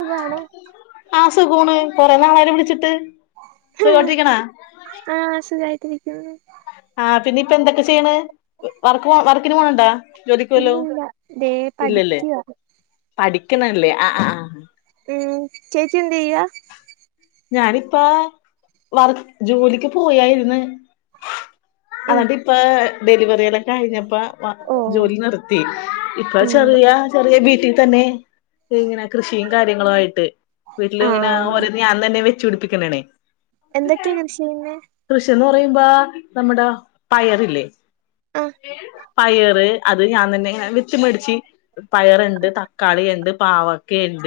സുഖാണോ ആ സുഖാണ് കുറേനാളായല്ലോ വിളിച്ചിട്ട്. സുഖായിട്ടിരിക്കണ ആഹ് [unintelligible] അതിഥി ഇപ്പ എന്തൊക്കെ ചെയ്യണ് വർക് വർക്ക് [unintelligible] വല്ലോ ഇല്ലില്ല ദേ പഠിക്കുവാ ടിക്കനല്ലേ ആഹ് ആഹ് ആ മം ചേച്ചി എന്ത് ചെയ്യാ ഞാനിപ്പോ വർക് ജോലിക്കുപോയാരുന്നു ഉം അന്നാട്ടിപ്പാ ഡെലിവറിടെ കഴിഞ്ഞപ്പോ ഓ ജോലി നിർത്തി ഇപ്പൊ ഉം ചെറിയ ചെറിയ വീട്ടിൽ തന്നെ ഇങ്ങനെ കൃഷിയും കാര്യങ്ങളും ആയിട്ട് വീട്ടിലും അങ്ങനെ ആ ഒരിത് ഞാൻ തന്നെ വെച്ച് പിടിപ്പിക്കണാണെ എന്തെക്കയാ കൃഷി ചെയ്യുന്നേ ദിപ്പോ നമ്മടെ പയറില്ലേ അ പയറ് അത് ഞാൻ തന്നെ ഞാൻ വെച്ച് പഠിച്ച് പയറ് ഇണ്ട് തക്കാളി ഇണ്ട് പാവയ്ക്കാ ഇണ്ട്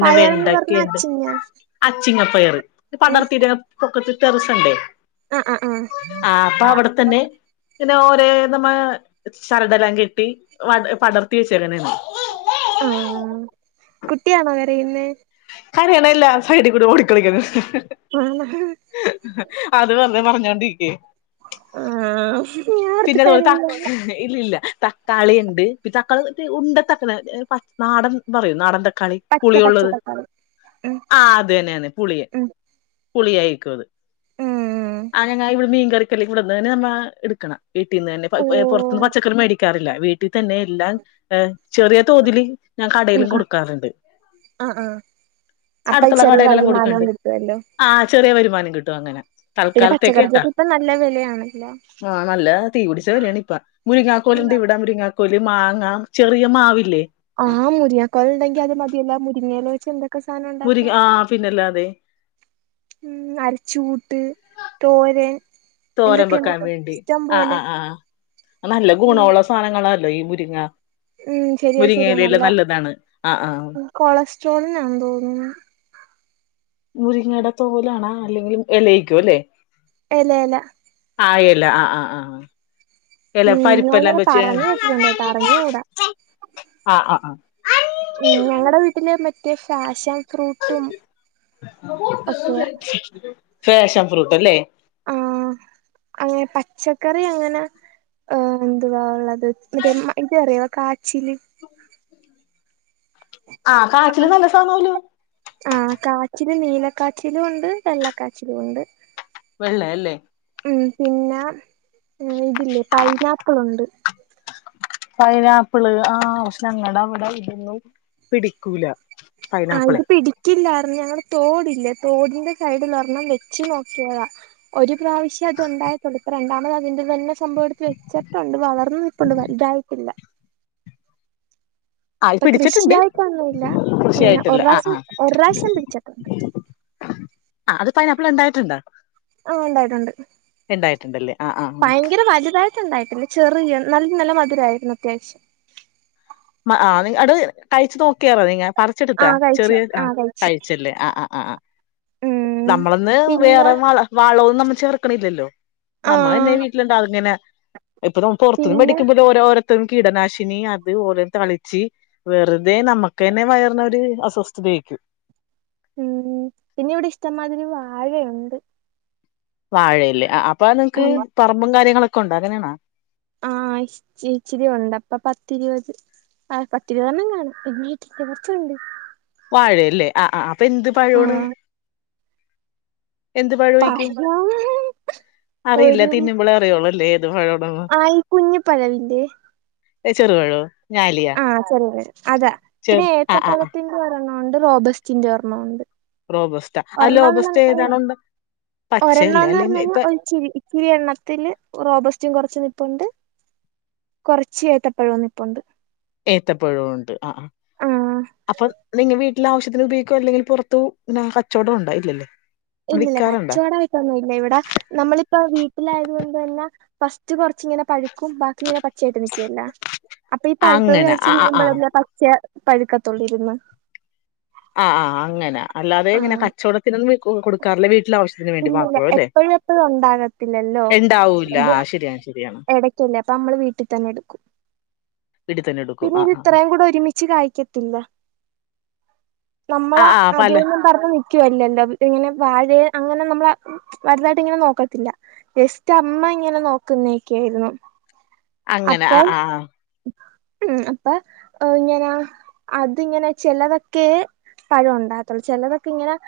പായറെന്ന് പറഞ്ഞാൽ അച്ചിങ്ങ അച്ചിങ്ങപയറ് ഇത് പടർത്തിടണം പൊക്കത്തിൽ ടെറസണ്ടേ അ അ ആ ങ്ങനെ ഓരേ നമ്മ ചരടെല്ലാം കെട്ടി വ പടർത്തി വെച്ചേക്കണേആണ് ആ കുട്ടിയാണോ കരയുന്നെ കരയണെല്ല സൈഡിൽ കൂടി ഓടി കളിക്കണ് ആണോ അതുപറഞ്ഞെ മറഞ്ഞ് കണ്ടിക്കെ ആ പിന്നദോ തക്ക് ഇല്ല ഇല്ല തക്കാളിണ്ട് പി തക്കാളിന്ന് വെച്ച ഉണ്ടതക്കാളി പച് നാടൻ പറയും നാടൻ തക്കാ ക്കാളി പച്ച പച്ച പുളിയൊള്ളത് തക്കാളി ഉം ആ അതന്നെ പുളി ഉം പുളിയാരിക്കും അത് ഉം ആ ഞങ്ങ ഇവിടെ മീൻ കറിക്കെല്ലാം ഇവടുന്നാനമ്മ എടുക്കണേ വീട്ടീന്നന്നെ പ്പ ഏ പൊറത്ത്ന്ന്‌ ഓഹ് പച്ചക്കറി മേടിക്കാറില്ല വീട്ടിത്തന്നെ എല്ലാം ഏ ചെറിയ തോതില് ഞാൻ ഉം കടേലും ഉം കൊടുക്കാറുണ്ട് ആഹ് ആഹ് അപ്പൊ അടുത്തുള്ള ചെറിയ കടേലെല്ലാം വരുമാനവും കൊടുക്കണ്ട് കിട്ടുവല്ലോ ആ ചെറിയ വരുമാനം കിട്ടുവങ്ങനെ പിന്നെ പച്ചക്കറിക്കൊക്കെപ്പം നല്ല വെലയാണല്ലോ ആഹ് നല്ല തീപ്പിടിച്ച വെലയാണിപ്പം ഉം മുരിങ്ങക്കൊലിണ്ടിവിടെ മുരിങ്ങ കോല് മാങ്ങാ ചെറിയ മാവില്ലേ ആ മുരിങ്ങാകോൽണ്ടങ്കിൽ അത് മതിയല്ലോ മു മുരിങ്ങേലവെച്ച് എന്ത മുരി സാനോണ്ടാക്കാം ആഹ് പിന്നല്ലാതെ ഉം അരച്ചു [unintelligible] തോരൻ തോരൻ എന്തൊക്കെ വെക്കാൻ എന്തൊക്കെ വേണ്ടി ഇഷ്ടം ആഹ് പോലെ ആഹ് ആഹ് നല്ല ഉം ഗുണോള്ള സാനങ്ങളാ [unintelligible] മുരിങ്ങ ഉം ശെരിയാ ശെരിയാ മുരിങ്ങയിലല്ലാം നല്ല നല്ലതാണ് ആഹ് ആഹ് കോളസ്ട്രോളിനാന്ന്‌ തോന്നണു. മുരിങ്ങേട തോലാണ അല്ലേങ്കിൽ എലെയിരിക്കുല്ലേ? എല എല [unintelligible] ആഹ് ആഹ് ആഹ് എല ഉം പരിപ്പെല്ലാം ഞാനിങ്ങനെ വെച്ച് പറഞ്ഞ് ആഹ് കേട്ടിട്ടുണ്ട് കേട്ടോ അറിഞ്ഞുകൂടാ ആഹ് ആഹ് ഉം ഞങ്ങടെ വീട്ടില് മറ്റ് റ്റെ ഫാഷൻ ഫ്രൂട്ടും ഒക്കെയാ ഫ്രാഷൻ ഫ്രൂട്ട്ല്ലേ ആഹ് അങ്ങേ പച്ചക്കറിയങ്ങനെ ഏഹ് എന്തുവാള്ളത് [unintelligible] ഇതറിയാവോ കാച്ചില് ആഹ് കാച്ചില് നല്ല സാനം ആലോ നീല കാച്ചിലും ഒണ്ട് വെള്ള കാച്ചിലും ഒണ്ട് വെള്ള അല്ലെ മ് പിന്നെ മ് ഇതിലെ പൈനാപ്പിൾ ഉണ്ട് പൈനാപ്പിള് ആഹ് പക്ഷെ ഞങ്ങടെ അവടെ ഇതൊന്നും പിടിക്കൂല ആഹ് പൈനാപ്പിളെ ഇത് പിടിക്കില്ലാർന്ന് ഞങ്ങള് തോ തൊടിന്റെ സൈഡിൽ ഒരെണ്ണം വെച്ച് നോക്കിയതാ ഒരു പ്രാവിശ്യം അത് ഉണ്ടായിട്ടൊള്ളു ഇപ്പ രണ്ടാമത് അതിന്റെ വീ സംഭവം എടുത്ത് വെച്ചട്ടുണ്ട് വളർന്നു നിപ്പോണ്ട് വലുതായിട്ടില്ല അതില് ഇപ്പൊ പിടിച്ചിട്ടൊണ്ട് കൃഷിയായിട്ടൊന്നുമില്ല ഇങ്ങനെ കൃഷിയായിട്ടില്ല ഒരു പ്രാവശ്യം ആഹ് ഒരു പ്രാവശ്യം പിടിച്ചിട്ടുണ്ട് ആഹ് അത് പൈനാപ്പിൾ ഉണ്ടായിട്ടോണ്ട് ആ ഉണ്ടായിട്ടോണ്ട് ആ ആ ഭയങ്കര വലുതായിട്ട് ഉണ്ടായിട്ടില്ല ചെറിയ നല്ല നല്ല മധുരം ആയിരുന്നു അത്യാവശ്യം ആ ആ അത് കഴിച്ച് നോക്കിയാ മതി ങേ പറിച്ച് എടുത്ത ആ കഴിച്ചു ചെറിയ ക ആ കഴിച്ചു കഴിച്ച് അല്ലെ ആ അ അ അ ഉം നമ്മൾ ഒന്ന് പിന്നെ വേറെ വളം ഒന്നും ചേർക്കണില്ലലോ ആ നമ്മൾ തന്നെ വീട്ടിൽ [unintelligible] പൊറത്തിന്ന് പിന്നെ വെടിക്കുമ്പോ ഓരോ ഓരോ മൊത്തോം കീടനാശിനിയും അതും തളിച് വെറുതെ നമ്മക്ക് തന്നെ വയറിന് ഒരു അസ്വസ്ഥത ആയിരിക്കും മ് പിന്നെ ഇവടെ ഇഷ്ടമാത്തിരി വാഴ ഒണ്ട് വാഴയിൽ അ അ അപ്പൊ നിങ്ങ്ക്ക് പറമ്പും കാര്യങ്ങളൂക്കെ കൊണ്ടാകണേണോ ആ ഇച്ച് ഇച്ചിരി ഒണ്ട് ഒരു പത്ത് ഇരുപത് ആ പത്ത് ഇരുപത് എണ്ണം കാണും പിന്നെ [unintelligible] വാഴ അല്ലെ ആ അ അപ്പൊ ന്ത് പഴം ആണ് ആഹ് എന്ത് പഴം ആയിരിക്കും അറിയില്ല തിന്നുമ്പോളെ അറിയോളു അല്ലെ ആ ഈ കുഞ് പഴം ഇല്ലേ എ ചെറുപഴവോ ആ ചെറുപഴം അതെ പിന്നെ ചെറു ആ ആ ആ ഏത്തപ്പഴത്തിന്റെ ഒരെണ്ണം ഒണ്ട് റോബേസ്റ്റിന്റെ ഒരെണ്ണം ഒണ്ട് റോബസ്റ്റ ആ ഒരെണ്ണം റോബസ്റ്റ എന്ന് പറഞ് ഏതാണുണ്ട് ഒരെണ്ണം പച്ചയല്ലേ എന്ന് അല്ലെ പറഞ്ഞു കഴിഞ്ഞ ഇപ്പൊ ഒരു ഇച്ചിരി ഇച്ചിരി എണ്ണത്തില് റോബെസ്റ്റയും കൊറച് പ്പുണ്ട് കൊറച്ച് ഏത്തപ്പഴും നിപ്പുണ്ട്. ഏത്തപ്പഴം ഉണ്ട് ആഹ് അപ്പം നിങ്ങ വീ ട്ടില് ആവശ്യത്തിന് ഉപയോഗിക്കാ അല്ലെങ്കിൽ പുറത്തു കച്ചവട പിന്നെ ഉണ്ടോ ഇല്ലല്ലേ. ഇല്ലല്ല വിൽക്കാറുണ്ടോ കച്ചോടായിട്ടൊന്നുല്ല ഇവടെ നമ്മൾ ഇപ്പോ വീട്ടിൽ ആയതുകൊണ്ട് തന്നെ ഫസ്റ്റ് കൊറച്ച്ങ്ങനെ പഴുക്കും ബാക്കി ഇങ്ങനെ പച്ചയായിട്ട് നിൽക്കുവല്ലോ അപ്പോ ഈ പഴുത്തത് അങ്ങനെ കഴിച്ച് ആ ആ ആ തീരുമ്പോത്തിനും പച്ച പഴുക്കത്തൊള്ളു ഇരുന്ന്. ആ ആ ആ അങ്ങനെ. അല്ലാതെ ഇങ്ങനെ കച്ചോടത്തിനൊന്നും വെക്കു ക്കും കൊടുക്കാറില്ലേ വി വീട്ടിലെ ആവശ്യത്തിന് വേണ്ടി ഇല്ലില്ല മാത്രം അല്ലേ എപ്പയും എപ്പയും ഉണ്ടാകത്തില്ലല്ലോ ഉണ്ടാവൂല്ല ഇത്. ആ ശരിയാണ് ശരിയാണ് എടക്കല്ലേ അപ്പം നമ്മൾ വീട്ടിൽ തന്നെ എടുക്കും. വീട്ടിൽ തന്നെ എടുക്കും പിന്നെ ആ ഇത് ആ ഇത്രയും കൂടെ ഒരുമിച്ച് കായ്ക്കത്തില്ല. ആ നമ്മള് ആ ആ, പല അതും ഇതും പറഞ്ഞു നിൽക്കുവല്ലല്ലോ ഇവിടെങ്ങനെ പാല് അങ്ങനെ നമ്മള് വലുതായിട്ട് ഇങ്ങനെ നോക്കത്തില്ല ജസ്റ്റ്‌ അമ്മയിങ്ങനെ നോക്കുന്നെക്കെയുള്ളു. അങ്ങനെ അ ആ ആ. ഉം അപ്പം ഇങ്ങനെ അത് ഇങ്ങനെ ചിലതൊക്കെ പയം ഉണ്ടാകത്തൊള്ളൂ ചെലത് ഇങ്ങനെ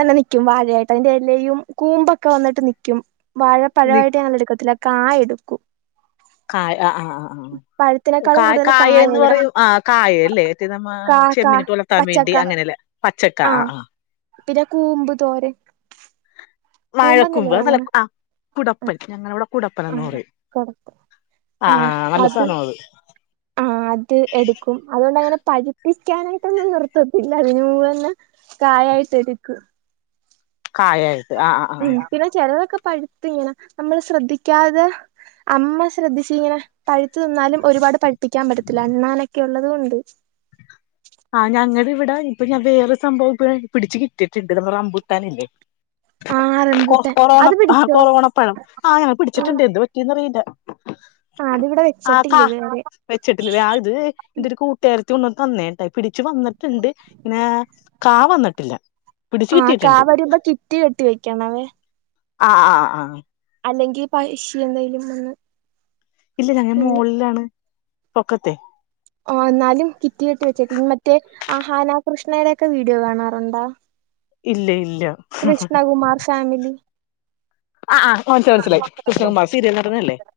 തന്നെ നിക്കും. ക്കും വാഴ ആയിട്ട് അതിന്റെ ഇലയും കൂമ്പൊക്കെ വന്നിട്ട് നി. വാഴപ്പഴം ആയിട്ട് ഞങ്ങൾ എടുക്കത്തില്ല കായ എടുക്കും. കാ ആ ആ ആ പഴത്തിനേക്കാളും കാ കൂടുതൽ കായ എന്ന് ഇവിടെ പറയു ആ കാ അല്ലെ ഇത് നമ്മ കാ കാ ചെമ്മീൻ ഇട്ട്ഒലത്താൻ വേണ്ടി പച്ചക്കാ അങ്ങനെ അല്ലെ പച്ചകാ ആ ആഹ് ആ പിന്നെ കൂമ്പ് തോരൻ കൂമ്പന്നല്ലേ വാഴകൂമ്പ് പറയുന്നെ അതല്ലേ പുടപ്പ് ആഹ് ഞങ്ങളെ ഇവിടെ പുട പ്പന‌ന്ന് ആഹ് പറയും കൊടുക്കും ആ നല്ല സാധനാ അത്. ആ അത് എടുക്കും. ഇവിടെ അങ്ങനെ പരിപ്പിക്കാനായിട്ട് നിർത്തത്തില്ല ഇങ്ങനെ കായയായിട്ട് എടുക്കും. കായൽ ഉം പിന്നെ ചെലതൊക്കെ പഴുത്ത് ഇങ്ങനെ നമ്മൾ ശ്രദ്ധിക്കാതെ അമ്മ ശ്രദ്ധിച്ചിങ്ങനെ പഴുത്തു നിന്നാലും ഒരുപാട് പഴുപ്പിക്കാൻ പറ്റത്തില്ല അണ്ണാൻക്കെ ഉള്ളതുകൊണ്ട് പിന്നെ വേറെ സംഭവം പിടിച്ചു കിട്ടിയിട്ടുണ്ട് നമ്മളെ റമ്പുട്ടാനില്ലേ ആ കൊ റംബൂട്ടാൻ കൊറോണ അത് ആ പിടിച്ചോ കൊറോണ പഴം ആ പിടിച്ചിട്ടുണ്ട് എന്ത് പറ്റിന്നറിയില്ല അതിവിടെ ആ വെച്ചിട്ടില്ല ഹാ ഇതുവരെ വെച്ചിട്ടുണ്ട് അത് എന്റെ ഒരു കൂട്ടുകാരി തുണ് തന്നെ തയ് ച്ച് വന്നിട്ടുണ്ട് പിന്നെ കാ വന്നിട്ട് പില്ല ആഹ് കാവരുയുമ്പോ കിറ്റ് കെട്ടി വെക്കണവേ ആഹ ആഹ് ആഹ അല്ലെങ്കിൽ [unintelligible] എന്തെലും ഒന്ന് ഇല്ല ഞങ്ങ മോൾലാണ് പക്കത്തെ ഓ എന്നാലും കിറ്റ കെട്ടി വെച്ചേക്ക് മറ്റേ ആഹാനാ കൃഷ്ണയുടെ ഒക്കെ വീഡിയോ കാണാറുണ്ടാ ഇല്ല ഇൽ കൃഷ്ണകുമാർ ഫാമിലി ആ ആ മനസ്സിലായി മനസ്സിലായി ആഹ് കൃഷ്ണകുമാർ സീരിയൽ നടനല്ലേ [unintelligible]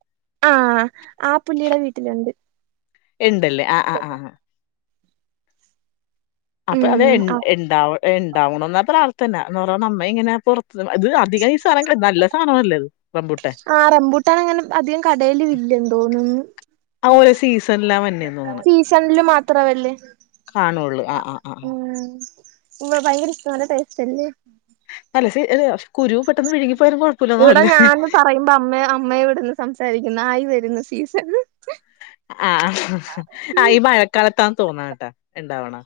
ആഹ് ആ പുള്ളീടെ വീട്ടിലൊണ്ട് ഇണ്ടല്ലേ ആഹ് ആഹ് ആഹ് ആഹ് അപ്പൊ അതെ എ ഉം ആ ഇണ്ടാവ ഇണ്ടാവണോന്ന പ്രാർത്ഥന എന്ന് പറഞ്ഞ നമ്മ ഇങ്ങനെ പുറത്ത് ഇത് അധികം ഈ സാധനം ക നല്ല സാധനം അല്ലത് ആഹ് റംമ്പൂട്ടാണ് അങ്ങനെ അധികം കടൽ വില്ലണ്ട് തോന്നുന്ന് ആഹ് ഓരോ സീസണിലാ വന്നെയ തോന്നണ് അത്ര വല്ലേ കാണുള്ളൂ ആഹ് ആഹ് ആഹ് ഉവ ഭയങ്കര മരട്ടൈസ്ല്ല [inaudible] വിഴുങ്ങിപ്പോയാലും കുഴപ്പമില്ലന്നാ ഇവിടെ തോന്ന്ല്ലേ ഞൻ പറയുമ്പോ അമ്മ അമ്മയെ ഇവിടുന്ന് സംസാരിക്കുന്നു ആയി വരുന്നു തീസ [inaudible] ആഹ് ആഹ് ഈ മഴക്കാലത്താന്ന് തോന്ന കേട്ടാ ഇണ്ടാവണ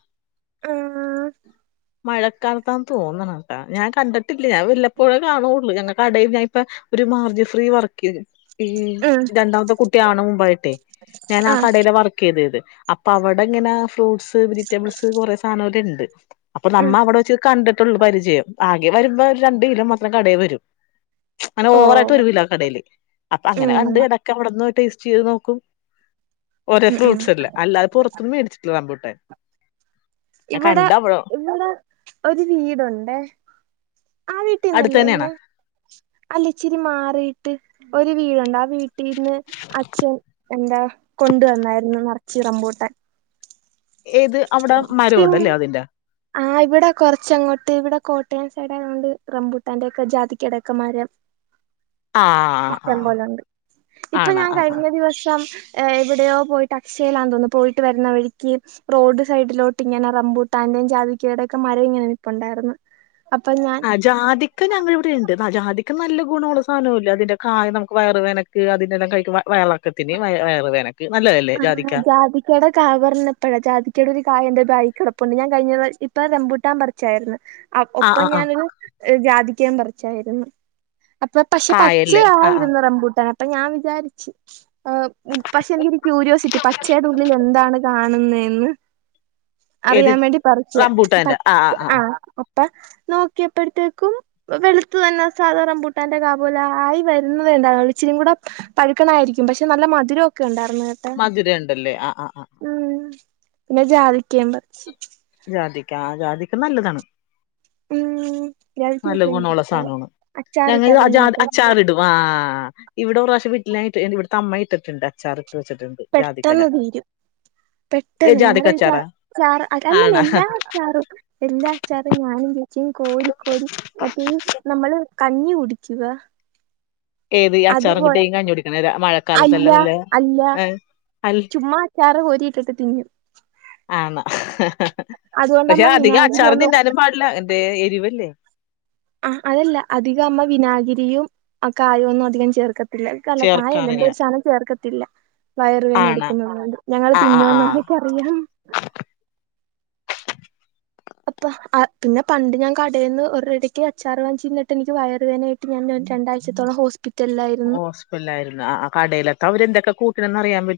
ആഹ [unintelligible] മഴക്കാലത്താന്ന് തോന്നണം കേട്ടാ ഞാൻ കണ്ടിട്ടില്ല ഞാൻ വല്ലപ്പോഴേ കാണുകുള്ളു ഞങ്ങ കടൽ ഞാൻ ഇപ്പൊ ഒരു മാർജി ഫ്രീ വർക്ക് ചെയ ഈ ഉം രണ്ടാമത്തെ കുട്ടിയാണ് മുമ്പായിട്ടേ ഞാൻ ആ ആഹ് കടയില് വർക്ക് ചെയ്തത് അപ്പൊ അവിടെ എങ്ങന ഫ്രൂട്ടസ് വെജിറ്റബിൾസ് കുറേ സധനങ്ങള ഉണ്ട് [inaudible] അപ്പൊ ഉം നമ്മ അവിടെച്ച് കണ്ടി് പരിചയം ആകെ വരുമ്പോ രണ്ട കിലോ മാത്രം കടെ വരും അങ്ങനെ ഓ ഓവറായിട്ട് ഒരു കിലോ കടയില് അപ്പൊ അങ്ങനെ ഉം കണ്ട് ഇടക്ക ഇവിടുന്ന് ടൈസ്റ്റ് ചയ്തു നോക്കൂ ഓരോ ഉം ഉം ഫ്രൂട്സ് അല്ലെ അല്ലാതെ പുറത്തിന്നു വെടിച്ചിട്ടില്ല റംബുട്ടാൻ ഇവിടെ ഇവിടെ ഒരു വീടുണ്ടെ ആ അടുത്ത് വീട്ടിന്നില്ലെ തന്നെയാണ് ഇന്ന് ഇച്ചിരി മാറിയിട്ട് ഒരു വീട് ഉണ്ട് വീട്ടിന്ന് അച്ഛൻ എന്താ കൊണ്ട് വന്നരുന്നു നിറച്ചു റംബുട്ടാൻ. ഏത് അവിടെ പിന് മരമുണ്ടല്ലേ അതിന്റെ ആ ഇവിടെ കുറച്ചെങ്ങോട്ട് കോട്ടയം സൈഡ് ആയോണ്ട് റംബൂട്ടാന്റേം ജാതിക്കയുടെ ഒക്കെ മരം. ആഹ് ഇഷ്ട്ടം ആഹ് പോലെ ഉണ്ട് ഇപ്പൊ ആണ് ഞാൻ ആഹ് ആഹ് കഴിഞ്ഞ ദിവസം എവിടയോ പോയിട്ട് അക്ഷയയിലാന്ന് തോന്നുന്നു പോയിട്ട് വരുന്നവഴിക്ക് റോഡ് സൈഡിൽക്കോ റംബൂട്ടാന്റേം ജാതിക്കയുടെ മരം നിപ്പുണ്ടായിരുന്നു. അപ്പൊ ഞാൻ ജാതിക്കാ ഞങ്ങളേ ഇവിടുണ്ട്. ക്കാ നല്ലഗുണം സാധനം അല്ലെ അതിന്റ കായ നമുക്ക് വയർ വേദനക്ക് അതെല്ലാം കഴിക്കുമ്പോ വയറിളക്കത്തിന് വയർ വേദനക്ക്‌ ആ ജാതിക്കയുടെ കവർന്ന് പ്പോയാ ജാതിക്കയുടെ ഒരു കായ ഉണ്ട് ബാഗിൽ [unintelligible] കഴിഞ്ഞ ഇപ്പൊ റംബൂട്ടാൻ പറിച്ചാരുന്നു. അപ്പൊ ആഹ് ഒപ്പം ആഹ് ഞാൻ ആഹ് ന്ന് ജാതിക്കയും പറിച്ചാരുന്നു. അപ്പൊ പക്ഷെ കായല്ലേ ആഹ് ആഹ് പച്ചയായിരുന്നു റംബൂട്ടാൻ അപ്പൊ ഞാൻ വിചാരിച്ച് പക്ഷെ ക്യൂരിയോസിറ്റി പച്ചേടെ ഉള്ളില് എന്താണ് കാണ്ന്നേ? ഏത് അറിയാൻ വേണ്ടി പറിച്ചയാ റംബൂട്ടാന്റെ ആഹ് പച്ച് ആഹ് ആ ആഹ് ഒക് അപ്പൊ നോക്കിയപ്പഴ്ത്തേക്കും വെളുത്ത് തന്നെ സാധാ റംബൂട്ടന്റെ കാ പോലെ ആയി വരുന്നതേ ഇണ്ടായിരുന്നുള്ളു ഇച്ചിരി കൂടെ പഴുക്കണായിരിക്കും പക്ഷേ നല്ല മധുരൊക്കെ ഒണ്ടാർന്ന് മധുര ഇണ്ടല്ലെ ആഹ് ആഹ് പിന്നെ ജാതിക്കയും പറിച്ച് ജാതിക്ക ആ ജാതിക്ക നല്ലതാണ്. മ് നല്ല ഗുണം ഒള്ള സാനം ആണ്, ഞങ്ങൾ അച്ചാറിട്ടാലും അച്ചാ ത് നമുക്ക് അച്ചാർ ഇടും, ആ ഇവിടെ ഒരു പ്രാശ്യം വീട്ടിലെ ഇട്ട് എന്ത് ഇവിട്ത്തെ അമ്മ ഇട്ടിട്ടിണ്ട് അച്ചാറ്. പെട്ടന്ന് തീരും, ഏ പെട്ടന്ന് ജാതിക്ക ഞങ്ങടെ വീട്ടിൽ അച്ചാറാ അച്ചാറ് അല്ലല്ല ആണാ എല്ലാ അച്ചാറും എല്ലാ അച്ചാറും ഞാനും [unintelligible] ച്ഛനും കോരി കോരി അത് നമ്മള് കഞ്ഞി കുടി [unintelligible] ഏത് ഈ അച്ചാറും കൂട്ടി ഈ കഞ്ഞി കുടിക്കണര മഴ അല്ല അല്ല അൽ ചുമ്മാ അച്ചാറ് കോരി ഇട്ടിട്ട് തിന്നും. പക്ഷേ അതുകൊണ്ടമ്മ അധികം വിനാഗിരി അച്ചാർ ഒന്നും തിന്നാനും പാടില്ല എന്തെ എരിവ് അല്ലെ. ആ അതല്ല അധികം ആവുമ്പോ വിനാഗിരിയും ആ കായം ഒന്നും അധികം ചേർക്ക ത്തില്ല ക്കല്ല കായല്ല എന്തോ ചേർക്കാറില്ല ഒരു സാനം ചേർക്ക ത്തില്ല. വയറ് വേന ആണ എടുക്കുന്ന് പറഞ്ഞുകൊണ്ട് ഞങ്ങള് ആഹ് ആഹ് തിന്നുന്ന്‌ ആഹ് അമ്മക്ക് അറിയാം. അപ്പൊ ആ പിന്നെ പണ്ട് ഞാൻ കടെന്ന് ഒറുടെക്ക് അച്ചാർ വാങ്ങിച്ചു തിന്നിട്ട് എനിക്ക് വയർ വേദനയായിട്ട് ഞാൻ രണ്ടാഴ്ചത്തോളം ഹോസ്പി ഹോസ്പിറ്റലാരുന്നോ ആ കടെലക്കേ അവര് എന്തൊക്കെ കൂ ട്ടണെന്ന് അറിയാൻ പ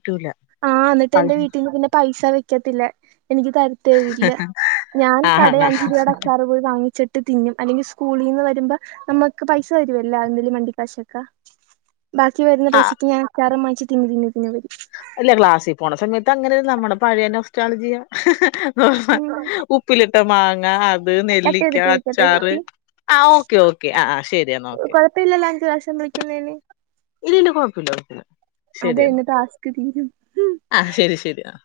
ആ ന്നട്ട് എന്റെ വീട്ടിന്നു പിന്നെ പൈസ വെ ക്കത്തില്ല എനിക്ക് താരതേം ഇല്ല ഞാൻ ആഹ് കടെ ആണ അഞ്ച് രൂപടെ അച്ചാർ പോയി വാങ്ങിച്ചട്ട് തിന്നും അല്ലങ്കി സ്കൂളിന്ന്‌ വരുമ്പോ നമ്മ ഇൻക്ക് പൈസതരുവല്ലോ എന്തെങ്കിലും വണ്ടി കാശൊക്കെ ബാക്കി വരുന്ന ആഹ് പൈസക്ക് ഞാൻ അച്ചാർ വാങ്ങിച്ചിട്ട്‌ തിന്ന്തിന്ന് പിന്നെ വരും അല്ല ക്ലാസ്സി പോണ സമയത്ത് അങ്ങനാര്ന്ന് നമ്മളെ പഴയ നൊസ്റ്റാൾജിയ ഉം ഉപ്പിലിട്ട മാ ങ്ങാ ഹ് അത് കട്ട് നെല്ലിക്ക ചെയ്തിട്ട് വിളിക്കട്ടെ അച്ചാറ് ചേച്ചി ആ ഓക്കേ ഓക്കേ ആ ശെരി ന്നാ ഓക്കേ അടുത്ത പ്രാശ്യം വിളിക്കുന്നെന് ഇല്ലില്ല കൊഴപ്പില്ല കൊഴപ്പില്ല അത് ശെരി എന്നാ കഴിഞ്ഞ് ടാസ്ക് തീരും ആഹ് ശെരി ശെരി ആ